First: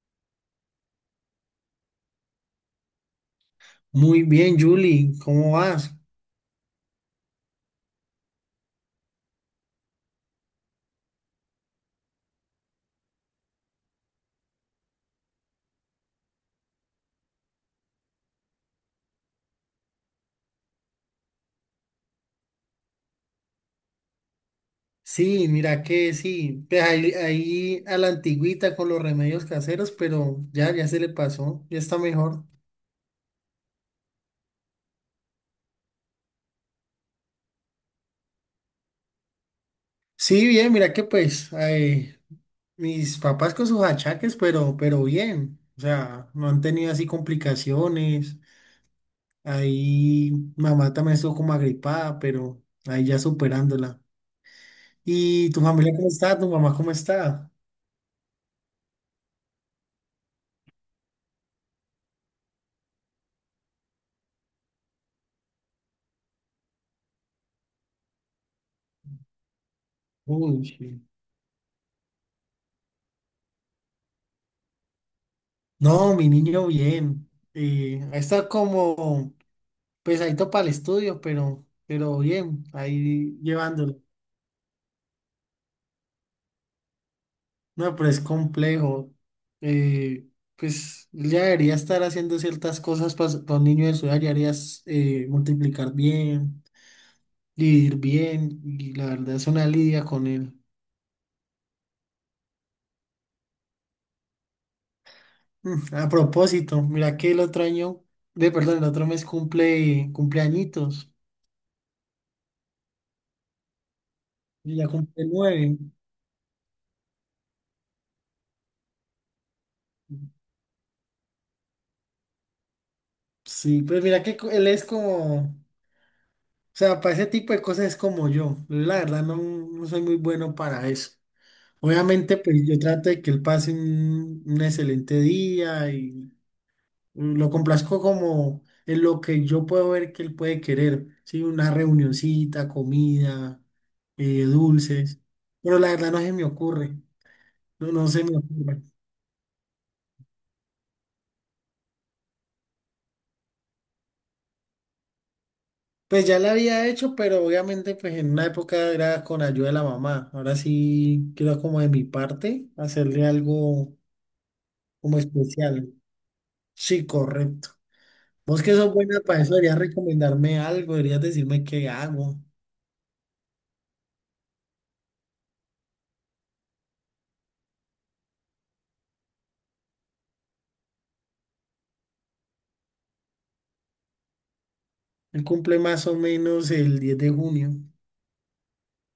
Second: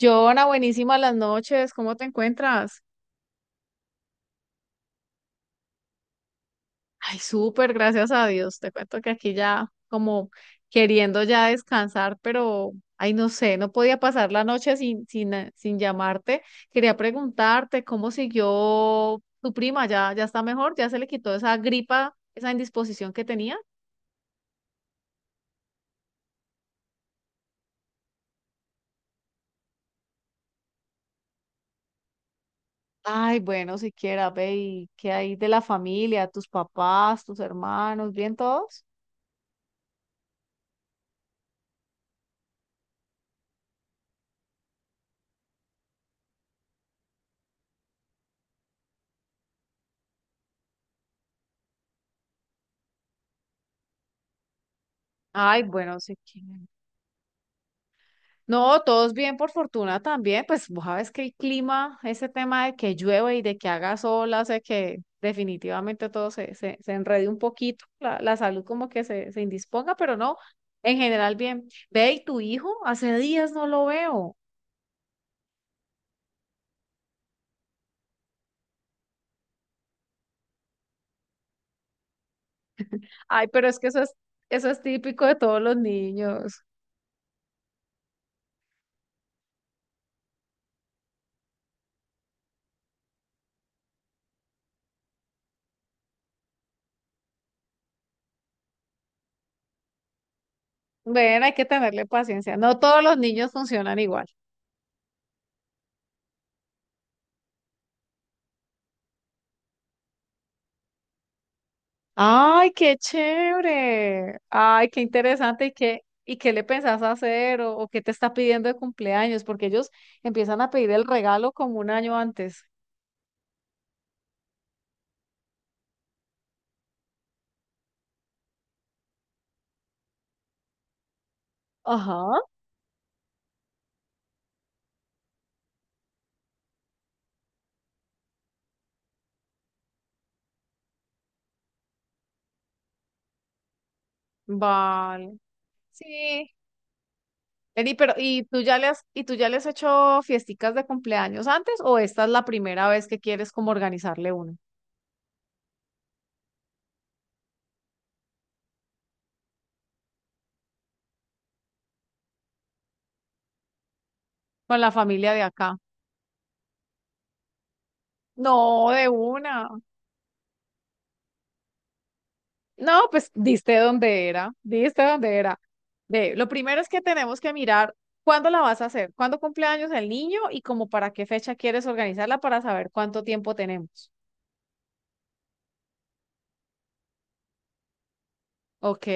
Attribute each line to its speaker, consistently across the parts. Speaker 1: Joana, buenísimas las noches, ¿cómo te encuentras?
Speaker 2: Muy bien, Julie, ¿cómo vas?
Speaker 1: Ay, súper, gracias a Dios. Te cuento que aquí ya como queriendo ya descansar, pero ay, no sé, no podía pasar la noche sin llamarte. Quería preguntarte cómo siguió tu prima, ya está mejor, ya se le quitó esa gripa, esa indisposición que tenía.
Speaker 2: Sí, mira que sí, pues ahí a la antigüita con los remedios caseros, pero ya, ya se le pasó, ya está mejor.
Speaker 1: Ay, bueno, siquiera, ve, ¿y qué hay de la familia, tus papás, tus hermanos, bien todos?
Speaker 2: Sí, bien, mira que pues mis papás con sus achaques, pero bien, o sea, no han tenido así complicaciones. Ahí mamá también estuvo como agripada, pero ahí ya superándola. ¿Y tu
Speaker 1: Ay,
Speaker 2: familia
Speaker 1: bueno,
Speaker 2: cómo está? ¿Tu
Speaker 1: siquiera.
Speaker 2: mamá cómo está?
Speaker 1: No, todos bien, por fortuna también. Pues vos sabes que el clima, ese tema de que llueve y de que haga sol, hace que definitivamente todo se enrede un poquito, la salud como que se indisponga, pero no,
Speaker 2: Uy,
Speaker 1: en
Speaker 2: sí.
Speaker 1: general bien. Ve, ¿y tu hijo? Hace días no lo veo.
Speaker 2: No, mi niño bien. Está como pesadito para el estudio, pero bien, ahí
Speaker 1: Ay, pero es que
Speaker 2: llevándolo.
Speaker 1: eso es, eso es típico de todos los niños.
Speaker 2: No, pero es complejo. Eh, pues él ya debería estar haciendo ciertas cosas para, un niño de su edad, ya deberías multiplicar bien, dividir bien, y la verdad es una lidia con él.
Speaker 1: Ven, hay que tenerle paciencia. No todos los niños funcionan igual.
Speaker 2: Mm. A propósito, mira que el otro año, de perdón, el otro mes cumple cumpleañitos,
Speaker 1: Ay, qué chévere.
Speaker 2: y
Speaker 1: Ay,
Speaker 2: ya
Speaker 1: qué
Speaker 2: cumple
Speaker 1: interesante. ¿Y
Speaker 2: 9.
Speaker 1: qué le pensás hacer o qué te está pidiendo de cumpleaños? Porque ellos empiezan a pedir el regalo como un año antes.
Speaker 2: Sí, pues mira que él es como. O sea, para ese tipo de cosas es como yo. Yo la verdad no, no soy muy bueno para eso. Obviamente,
Speaker 1: Ajá.
Speaker 2: pues yo trato de que él pase un excelente día y lo complazco como en lo que yo puedo ver que él puede querer. Sí, una reunioncita, comida, dulces.
Speaker 1: Vale.
Speaker 2: Pero la verdad no se me
Speaker 1: Sí.
Speaker 2: ocurre. No,
Speaker 1: Vení,
Speaker 2: no
Speaker 1: pero
Speaker 2: se me
Speaker 1: ¿y tú ya
Speaker 2: ocurre.
Speaker 1: le has, y tú ya le has hecho fiesticas de cumpleaños antes o esta es la primera vez que quieres como organizarle una
Speaker 2: Pues ya la había hecho, pero obviamente pues en una época era con ayuda de la mamá. Ahora sí quiero como de mi parte hacerle algo
Speaker 1: con la
Speaker 2: como
Speaker 1: familia de acá?
Speaker 2: especial. Sí, correcto. Vos que
Speaker 1: No,
Speaker 2: sos
Speaker 1: de
Speaker 2: buena para eso,
Speaker 1: una.
Speaker 2: deberías recomendarme algo, deberías decirme qué hago.
Speaker 1: No, pues diste dónde era, diste dónde era. Ve, lo primero es que tenemos que mirar cuándo la vas a hacer, cuándo cumple años el niño y como para qué fecha quieres organizarla para saber cuánto tiempo tenemos.
Speaker 2: Él cumple más o menos el 10 de junio.
Speaker 1: Ok.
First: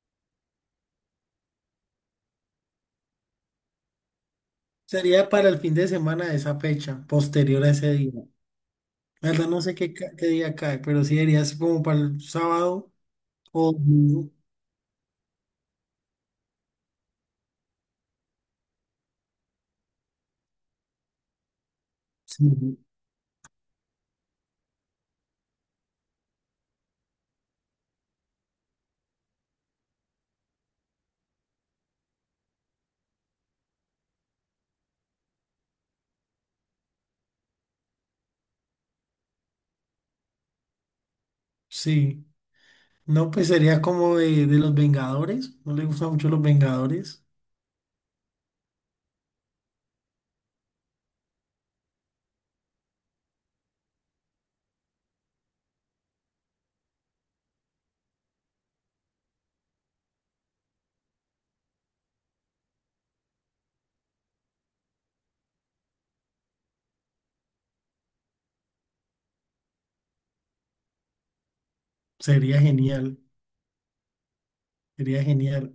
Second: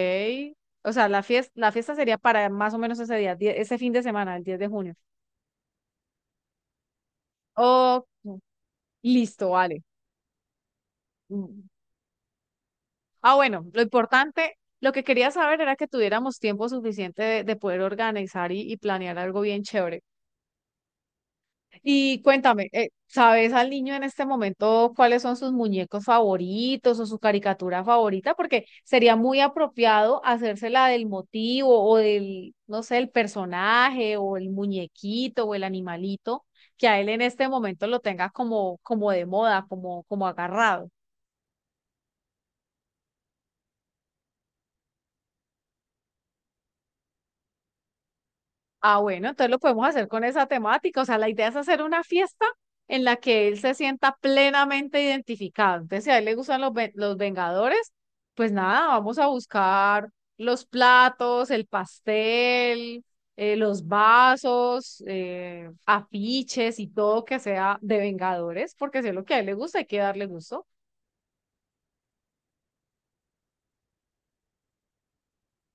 Speaker 1: O sea, la fiesta sería para más o menos ese día, ese fin de semana, el 10 de junio.
Speaker 2: Sería para el fin de semana de esa fecha, posterior a ese
Speaker 1: Oh,
Speaker 2: día. La verdad
Speaker 1: listo,
Speaker 2: no sé
Speaker 1: vale.
Speaker 2: qué, qué día cae, pero sí deberías
Speaker 1: Mm.
Speaker 2: como para el sábado
Speaker 1: Ah, bueno,
Speaker 2: o
Speaker 1: lo
Speaker 2: domingo.
Speaker 1: importante, lo que quería saber era que tuviéramos tiempo suficiente de poder organizar y planear algo bien chévere. Y cuéntame,
Speaker 2: Sí.
Speaker 1: ¿sabes al niño en este momento cuáles son sus muñecos favoritos o su caricatura favorita? Porque sería muy apropiado hacérsela del motivo o del, no sé, el personaje o el muñequito o el animalito que a él en este momento lo tenga como, como de moda, como, como agarrado.
Speaker 2: Sí. No, pues sería como de los Vengadores. No le gustan mucho los Vengadores.
Speaker 1: Ah, bueno, entonces lo podemos hacer con esa temática. O sea, la idea es hacer una fiesta en la que él se sienta plenamente identificado. Entonces, si a él le gustan los, los Vengadores, pues nada, vamos a buscar los platos, el pastel, los vasos, afiches y todo que sea de Vengadores, porque si es lo que a él le gusta, hay que darle gusto.
Speaker 2: Sería genial, sería genial.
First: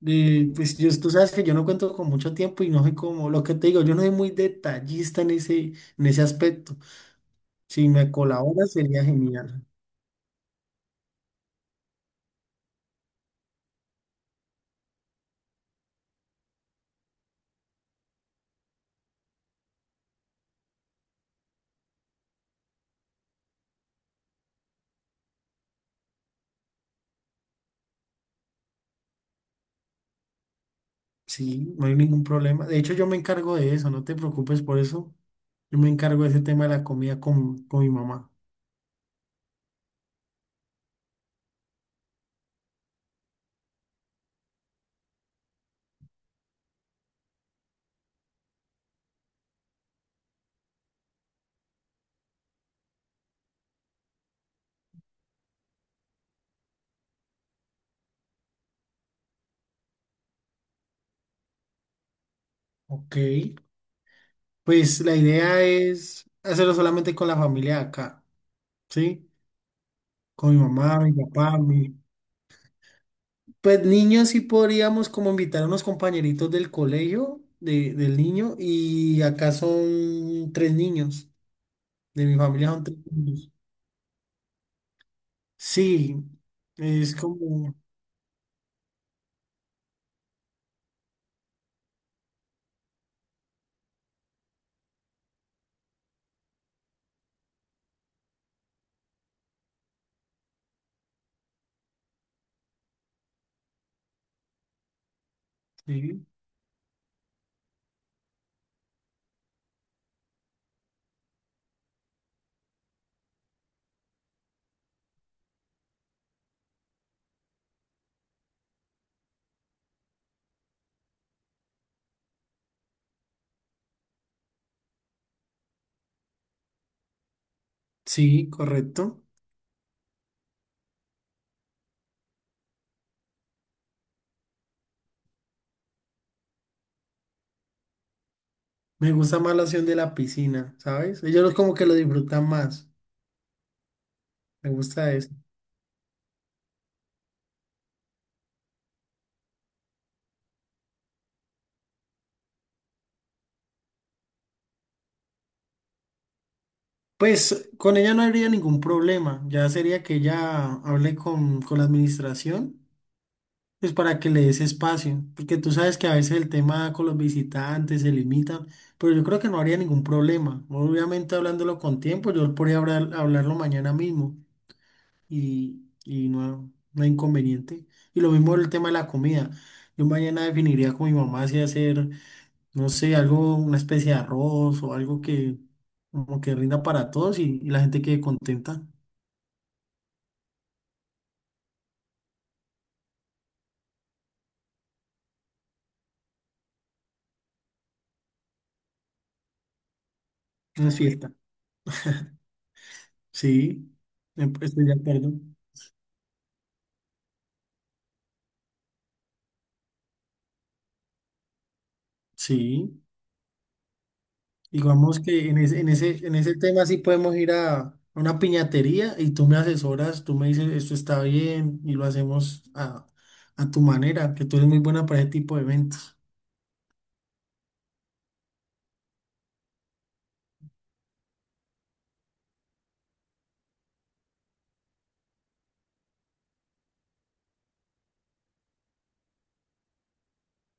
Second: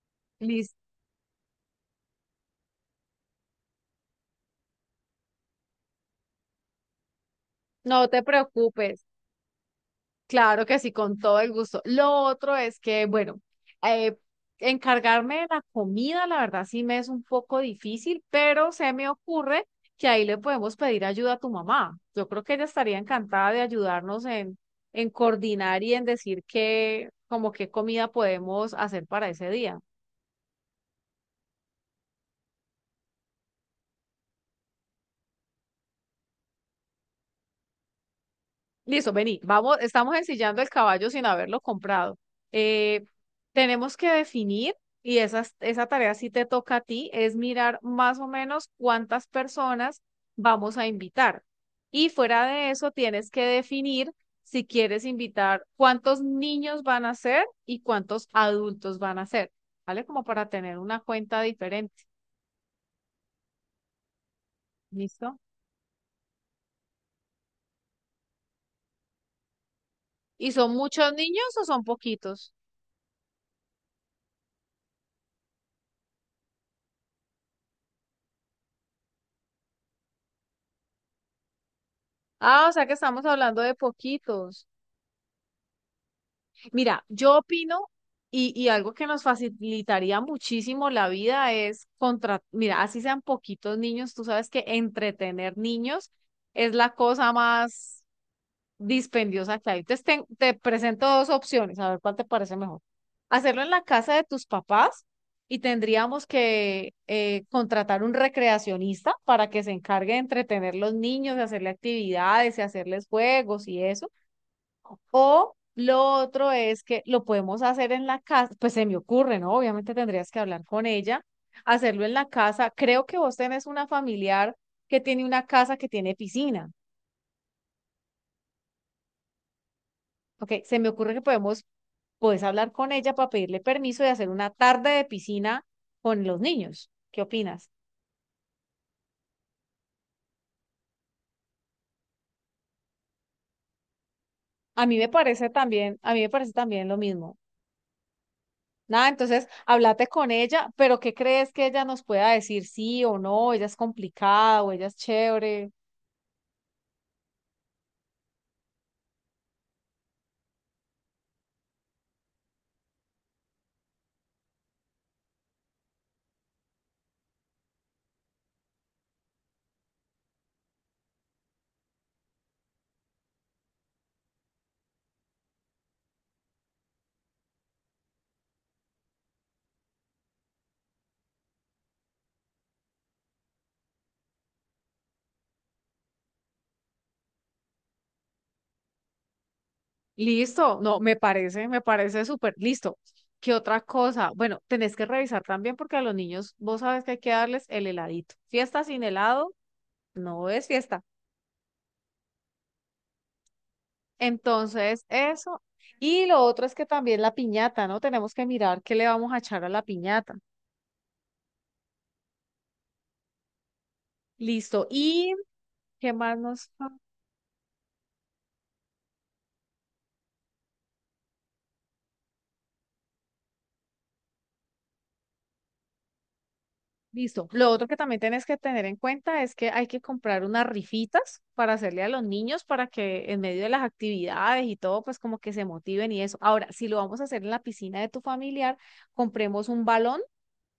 Speaker 1: Listo.
Speaker 2: Pues yo, tú sabes que yo no cuento con mucho tiempo y no soy como, lo que te digo, yo no soy muy detallista en ese aspecto. Si
Speaker 1: No
Speaker 2: me
Speaker 1: te
Speaker 2: colaboras sería
Speaker 1: preocupes.
Speaker 2: genial.
Speaker 1: Claro que sí, con todo el gusto. Lo otro es que, bueno, eh, encargarme de la comida, la verdad sí me es un poco difícil, pero se me ocurre que ahí le podemos pedir ayuda a tu mamá. Yo creo que ella estaría encantada de ayudarnos en coordinar y en decir qué, como qué comida podemos hacer para ese día.
Speaker 2: Sí, no hay ningún problema. De hecho, yo me encargo de eso, no te preocupes por eso. Yo me encargo de ese tema de la comida con mi mamá.
Speaker 1: Listo, vení, vamos, estamos ensillando el caballo sin haberlo comprado. Eh, tenemos que definir, y esa tarea sí te toca a ti, es mirar más o menos cuántas personas vamos a invitar. Y fuera de eso, tienes que definir si quieres invitar cuántos niños van a ser y cuántos adultos van a ser, ¿vale? Como para tener una cuenta diferente,
Speaker 2: Ok. Pues la
Speaker 1: ¿listo?
Speaker 2: idea es hacerlo solamente con la familia de acá, ¿sí?
Speaker 1: ¿Y
Speaker 2: Con mi
Speaker 1: son
Speaker 2: mamá,
Speaker 1: muchos
Speaker 2: mi
Speaker 1: niños
Speaker 2: papá,
Speaker 1: o son
Speaker 2: mi.
Speaker 1: poquitos?
Speaker 2: Pues niños sí podríamos como invitar a unos compañeritos del colegio del niño y acá son tres niños, de mi
Speaker 1: Ah,
Speaker 2: familia
Speaker 1: o
Speaker 2: son
Speaker 1: sea que
Speaker 2: tres
Speaker 1: estamos
Speaker 2: niños.
Speaker 1: hablando de poquitos.
Speaker 2: Sí,
Speaker 1: Mira,
Speaker 2: es
Speaker 1: yo
Speaker 2: como,
Speaker 1: opino y algo que nos facilitaría muchísimo la vida es contra, mira, así sean poquitos niños, tú sabes que entretener niños es la cosa más dispendiosa que hay. Entonces te presento dos opciones, a ver cuál te parece mejor. Hacerlo en la casa de tus papás y tendríamos
Speaker 2: sí,
Speaker 1: que contratar un recreacionista para que se encargue de entretener los niños, de hacerle actividades y hacerles juegos y eso. O lo otro es que lo podemos hacer en la casa, pues se me ocurre, ¿no? Obviamente tendrías que hablar con ella, hacerlo en la casa. Creo que vos tenés una familiar que tiene una casa que tiene piscina.
Speaker 2: sí, correcto.
Speaker 1: Ok, se me ocurre que puedes hablar con ella para pedirle permiso de hacer una tarde de piscina con los niños. ¿Qué opinas?
Speaker 2: Me gusta más la opción de la piscina, ¿sabes? Ellos como que lo disfrutan más, me
Speaker 1: A mí me
Speaker 2: gusta eso.
Speaker 1: parece también, a mí me parece también lo mismo. Nada, entonces, háblate con ella, pero ¿qué crees que ella nos pueda decir sí o no? Ella es complicada o ella es chévere.
Speaker 2: Pues con ella no habría ningún problema, ya sería que ella hable con la administración pues para que le des espacio, porque tú sabes que a veces el tema con los visitantes se limita, pero yo creo que no habría ningún problema. Obviamente hablándolo con tiempo, yo podría hablarlo mañana mismo y, y no, no hay inconveniente. Y lo mismo el tema de la comida. Yo mañana definiría con mi mamá si hacer, no sé, algo, una especie de arroz o algo que como que rinda para todos y la gente quede contenta.
Speaker 1: Listo, no, me parece súper listo. ¿Qué otra cosa? Bueno, tenés que revisar también porque a los niños, vos sabes que hay que darles el heladito. Fiesta sin helado no es
Speaker 2: Una
Speaker 1: fiesta.
Speaker 2: fiesta. Sí, estoy de
Speaker 1: Entonces,
Speaker 2: acuerdo.
Speaker 1: eso. Y lo otro es que también la piñata, ¿no? Tenemos que mirar qué le vamos a echar a la piñata.
Speaker 2: Sí.
Speaker 1: Listo.
Speaker 2: Digamos
Speaker 1: ¿Y
Speaker 2: que en ese, en
Speaker 1: qué
Speaker 2: ese, en
Speaker 1: más
Speaker 2: ese
Speaker 1: nos?
Speaker 2: tema sí podemos ir a una piñatería y tú me asesoras, tú me dices esto está bien y lo hacemos a tu manera, que tú eres muy buena para ese tipo de eventos.
Speaker 1: Listo. Lo otro que también tienes que tener en cuenta es que hay que comprar unas rifitas para hacerle a los niños para que en medio de las actividades y todo, pues como que se motiven y eso. Ahora, si lo vamos a hacer en la piscina de tu familiar, compremos un balón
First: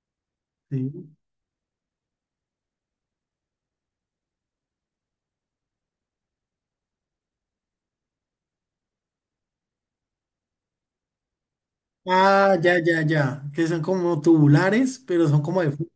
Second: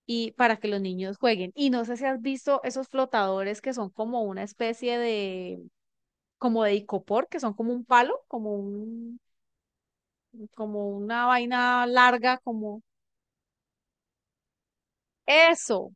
Speaker 1: y para que los
Speaker 2: ¿Sí?
Speaker 1: niños jueguen. Y no sé si has visto esos flotadores que son como una especie de, como de icopor, que son como un palo, como un, como una vaina larga,
Speaker 2: Ah, ya,
Speaker 1: como
Speaker 2: ya, ya, que son como tubulares, pero son como de
Speaker 1: eso.
Speaker 2: fútbol.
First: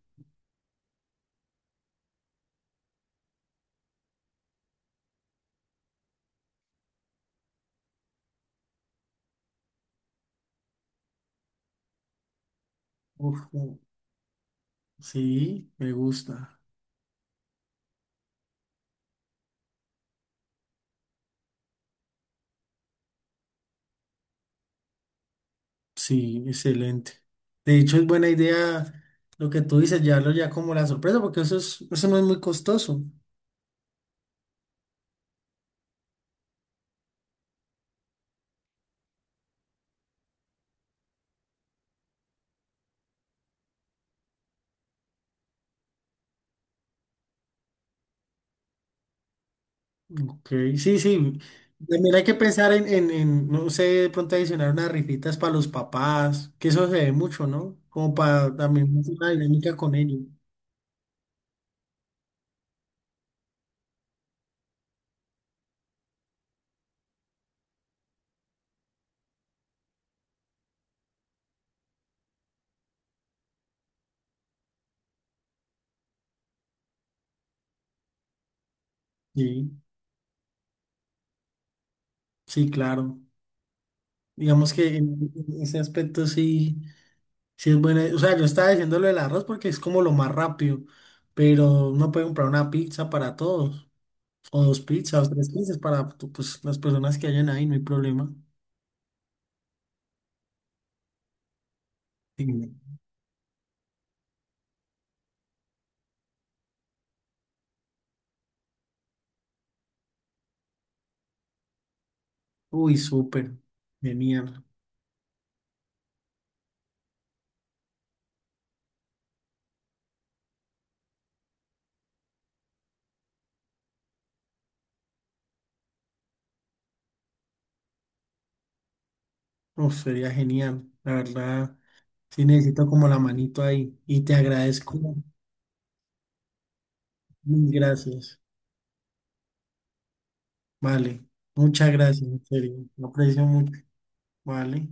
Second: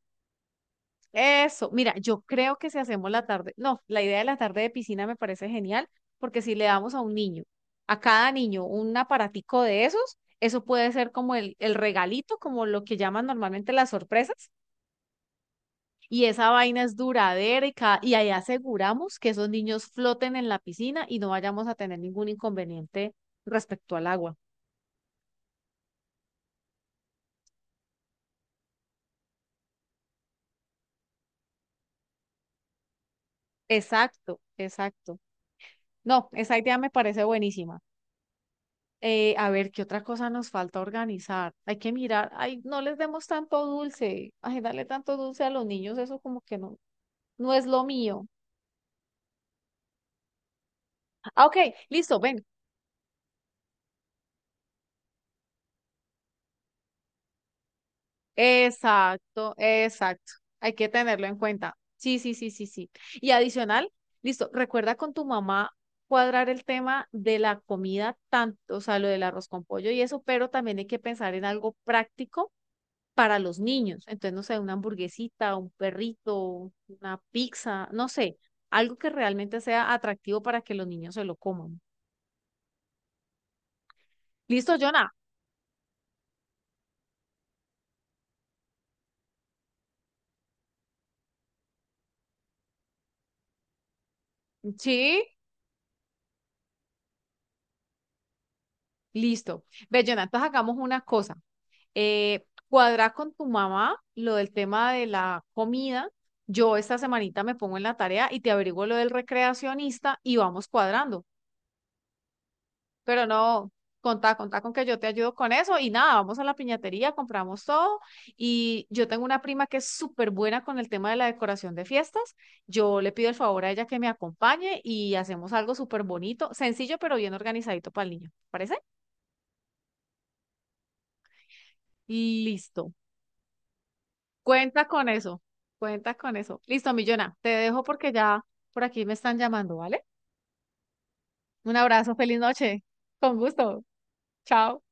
Speaker 1: Eso, mira, yo creo que si hacemos la tarde, no, la idea de la tarde de piscina me parece genial, porque si le damos a un niño, a cada niño, un aparatico de esos, eso puede ser como el regalito, como lo que llaman
Speaker 2: Uf,
Speaker 1: normalmente las sorpresas,
Speaker 2: sí, me
Speaker 1: y esa
Speaker 2: gusta.
Speaker 1: vaina es duradera y, y ahí aseguramos que esos niños floten en la piscina y no vayamos a tener ningún inconveniente respecto al agua.
Speaker 2: Sí, excelente. De hecho, es buena idea lo que tú dices, llevarlo ya como la sorpresa, porque eso es, eso no es muy costoso.
Speaker 1: Exacto, exacto. No, esa idea me parece buenísima. A ver, ¿qué otra cosa nos falta organizar? Hay que mirar, ay, no les demos tanto dulce, ay, darle tanto dulce a los niños, eso como que no, no es lo mío.
Speaker 2: Ok, sí, sí.
Speaker 1: Ah, ok,
Speaker 2: También
Speaker 1: listo,
Speaker 2: hay que
Speaker 1: ven.
Speaker 2: pensar en, no sé, de pronto adicionar unas rifitas para los papás, que eso se ve mucho, ¿no? Como para también hacer una
Speaker 1: Exacto,
Speaker 2: dinámica con ellos.
Speaker 1: exacto. Hay que tenerlo en cuenta. Sí, sí, sí, sí, sí. Y adicional, listo, recuerda con tu mamá cuadrar el tema de la comida, tanto, o sea, lo del arroz con pollo y eso, pero también hay que pensar en algo práctico para los niños. Entonces, no sé, una hamburguesita, un perrito, una pizza, no sé, algo que realmente
Speaker 2: Sí,
Speaker 1: sea atractivo para que los niños se lo coman.
Speaker 2: sí, claro. Digamos
Speaker 1: ¿Listo,
Speaker 2: que
Speaker 1: Jonah?
Speaker 2: en ese aspecto sí, sí es buena. O sea, yo estaba diciendo lo del arroz porque es como lo más rápido, pero uno puede comprar una pizza para todos, o dos
Speaker 1: Sí,
Speaker 2: pizzas, o tres pizzas para pues, las personas que hayan ahí, no hay problema.
Speaker 1: listo. Ve, Jonah, entonces hagamos una cosa.
Speaker 2: Sí.
Speaker 1: Cuadra con tu mamá lo del tema de la comida. Yo esta semanita me pongo en la tarea y te averiguo lo del recreacionista y vamos cuadrando.
Speaker 2: Uy,
Speaker 1: Pero
Speaker 2: súper.
Speaker 1: no, contá, contá
Speaker 2: Genial.
Speaker 1: con que yo te ayudo con eso y nada, vamos a la piñatería, compramos todo y yo tengo una prima que es súper buena con el tema de la decoración de fiestas. Yo le pido el favor a ella que me acompañe y hacemos algo súper bonito, sencillo pero bien organizadito para el niño. ¿Parece?
Speaker 2: Uf, sería genial, la verdad. Sí necesito
Speaker 1: Listo.
Speaker 2: como la manito ahí y te
Speaker 1: Cuenta
Speaker 2: agradezco.
Speaker 1: con eso. Cuenta con eso. Listo, Millona. Te
Speaker 2: Mil
Speaker 1: dejo porque
Speaker 2: gracias.
Speaker 1: ya por aquí me están llamando, ¿vale?
Speaker 2: Vale,
Speaker 1: Un
Speaker 2: muchas
Speaker 1: abrazo,
Speaker 2: gracias,
Speaker 1: feliz
Speaker 2: en serio.
Speaker 1: noche.
Speaker 2: Lo
Speaker 1: Con
Speaker 2: aprecio mucho.
Speaker 1: gusto. Chao.
Speaker 2: Vale.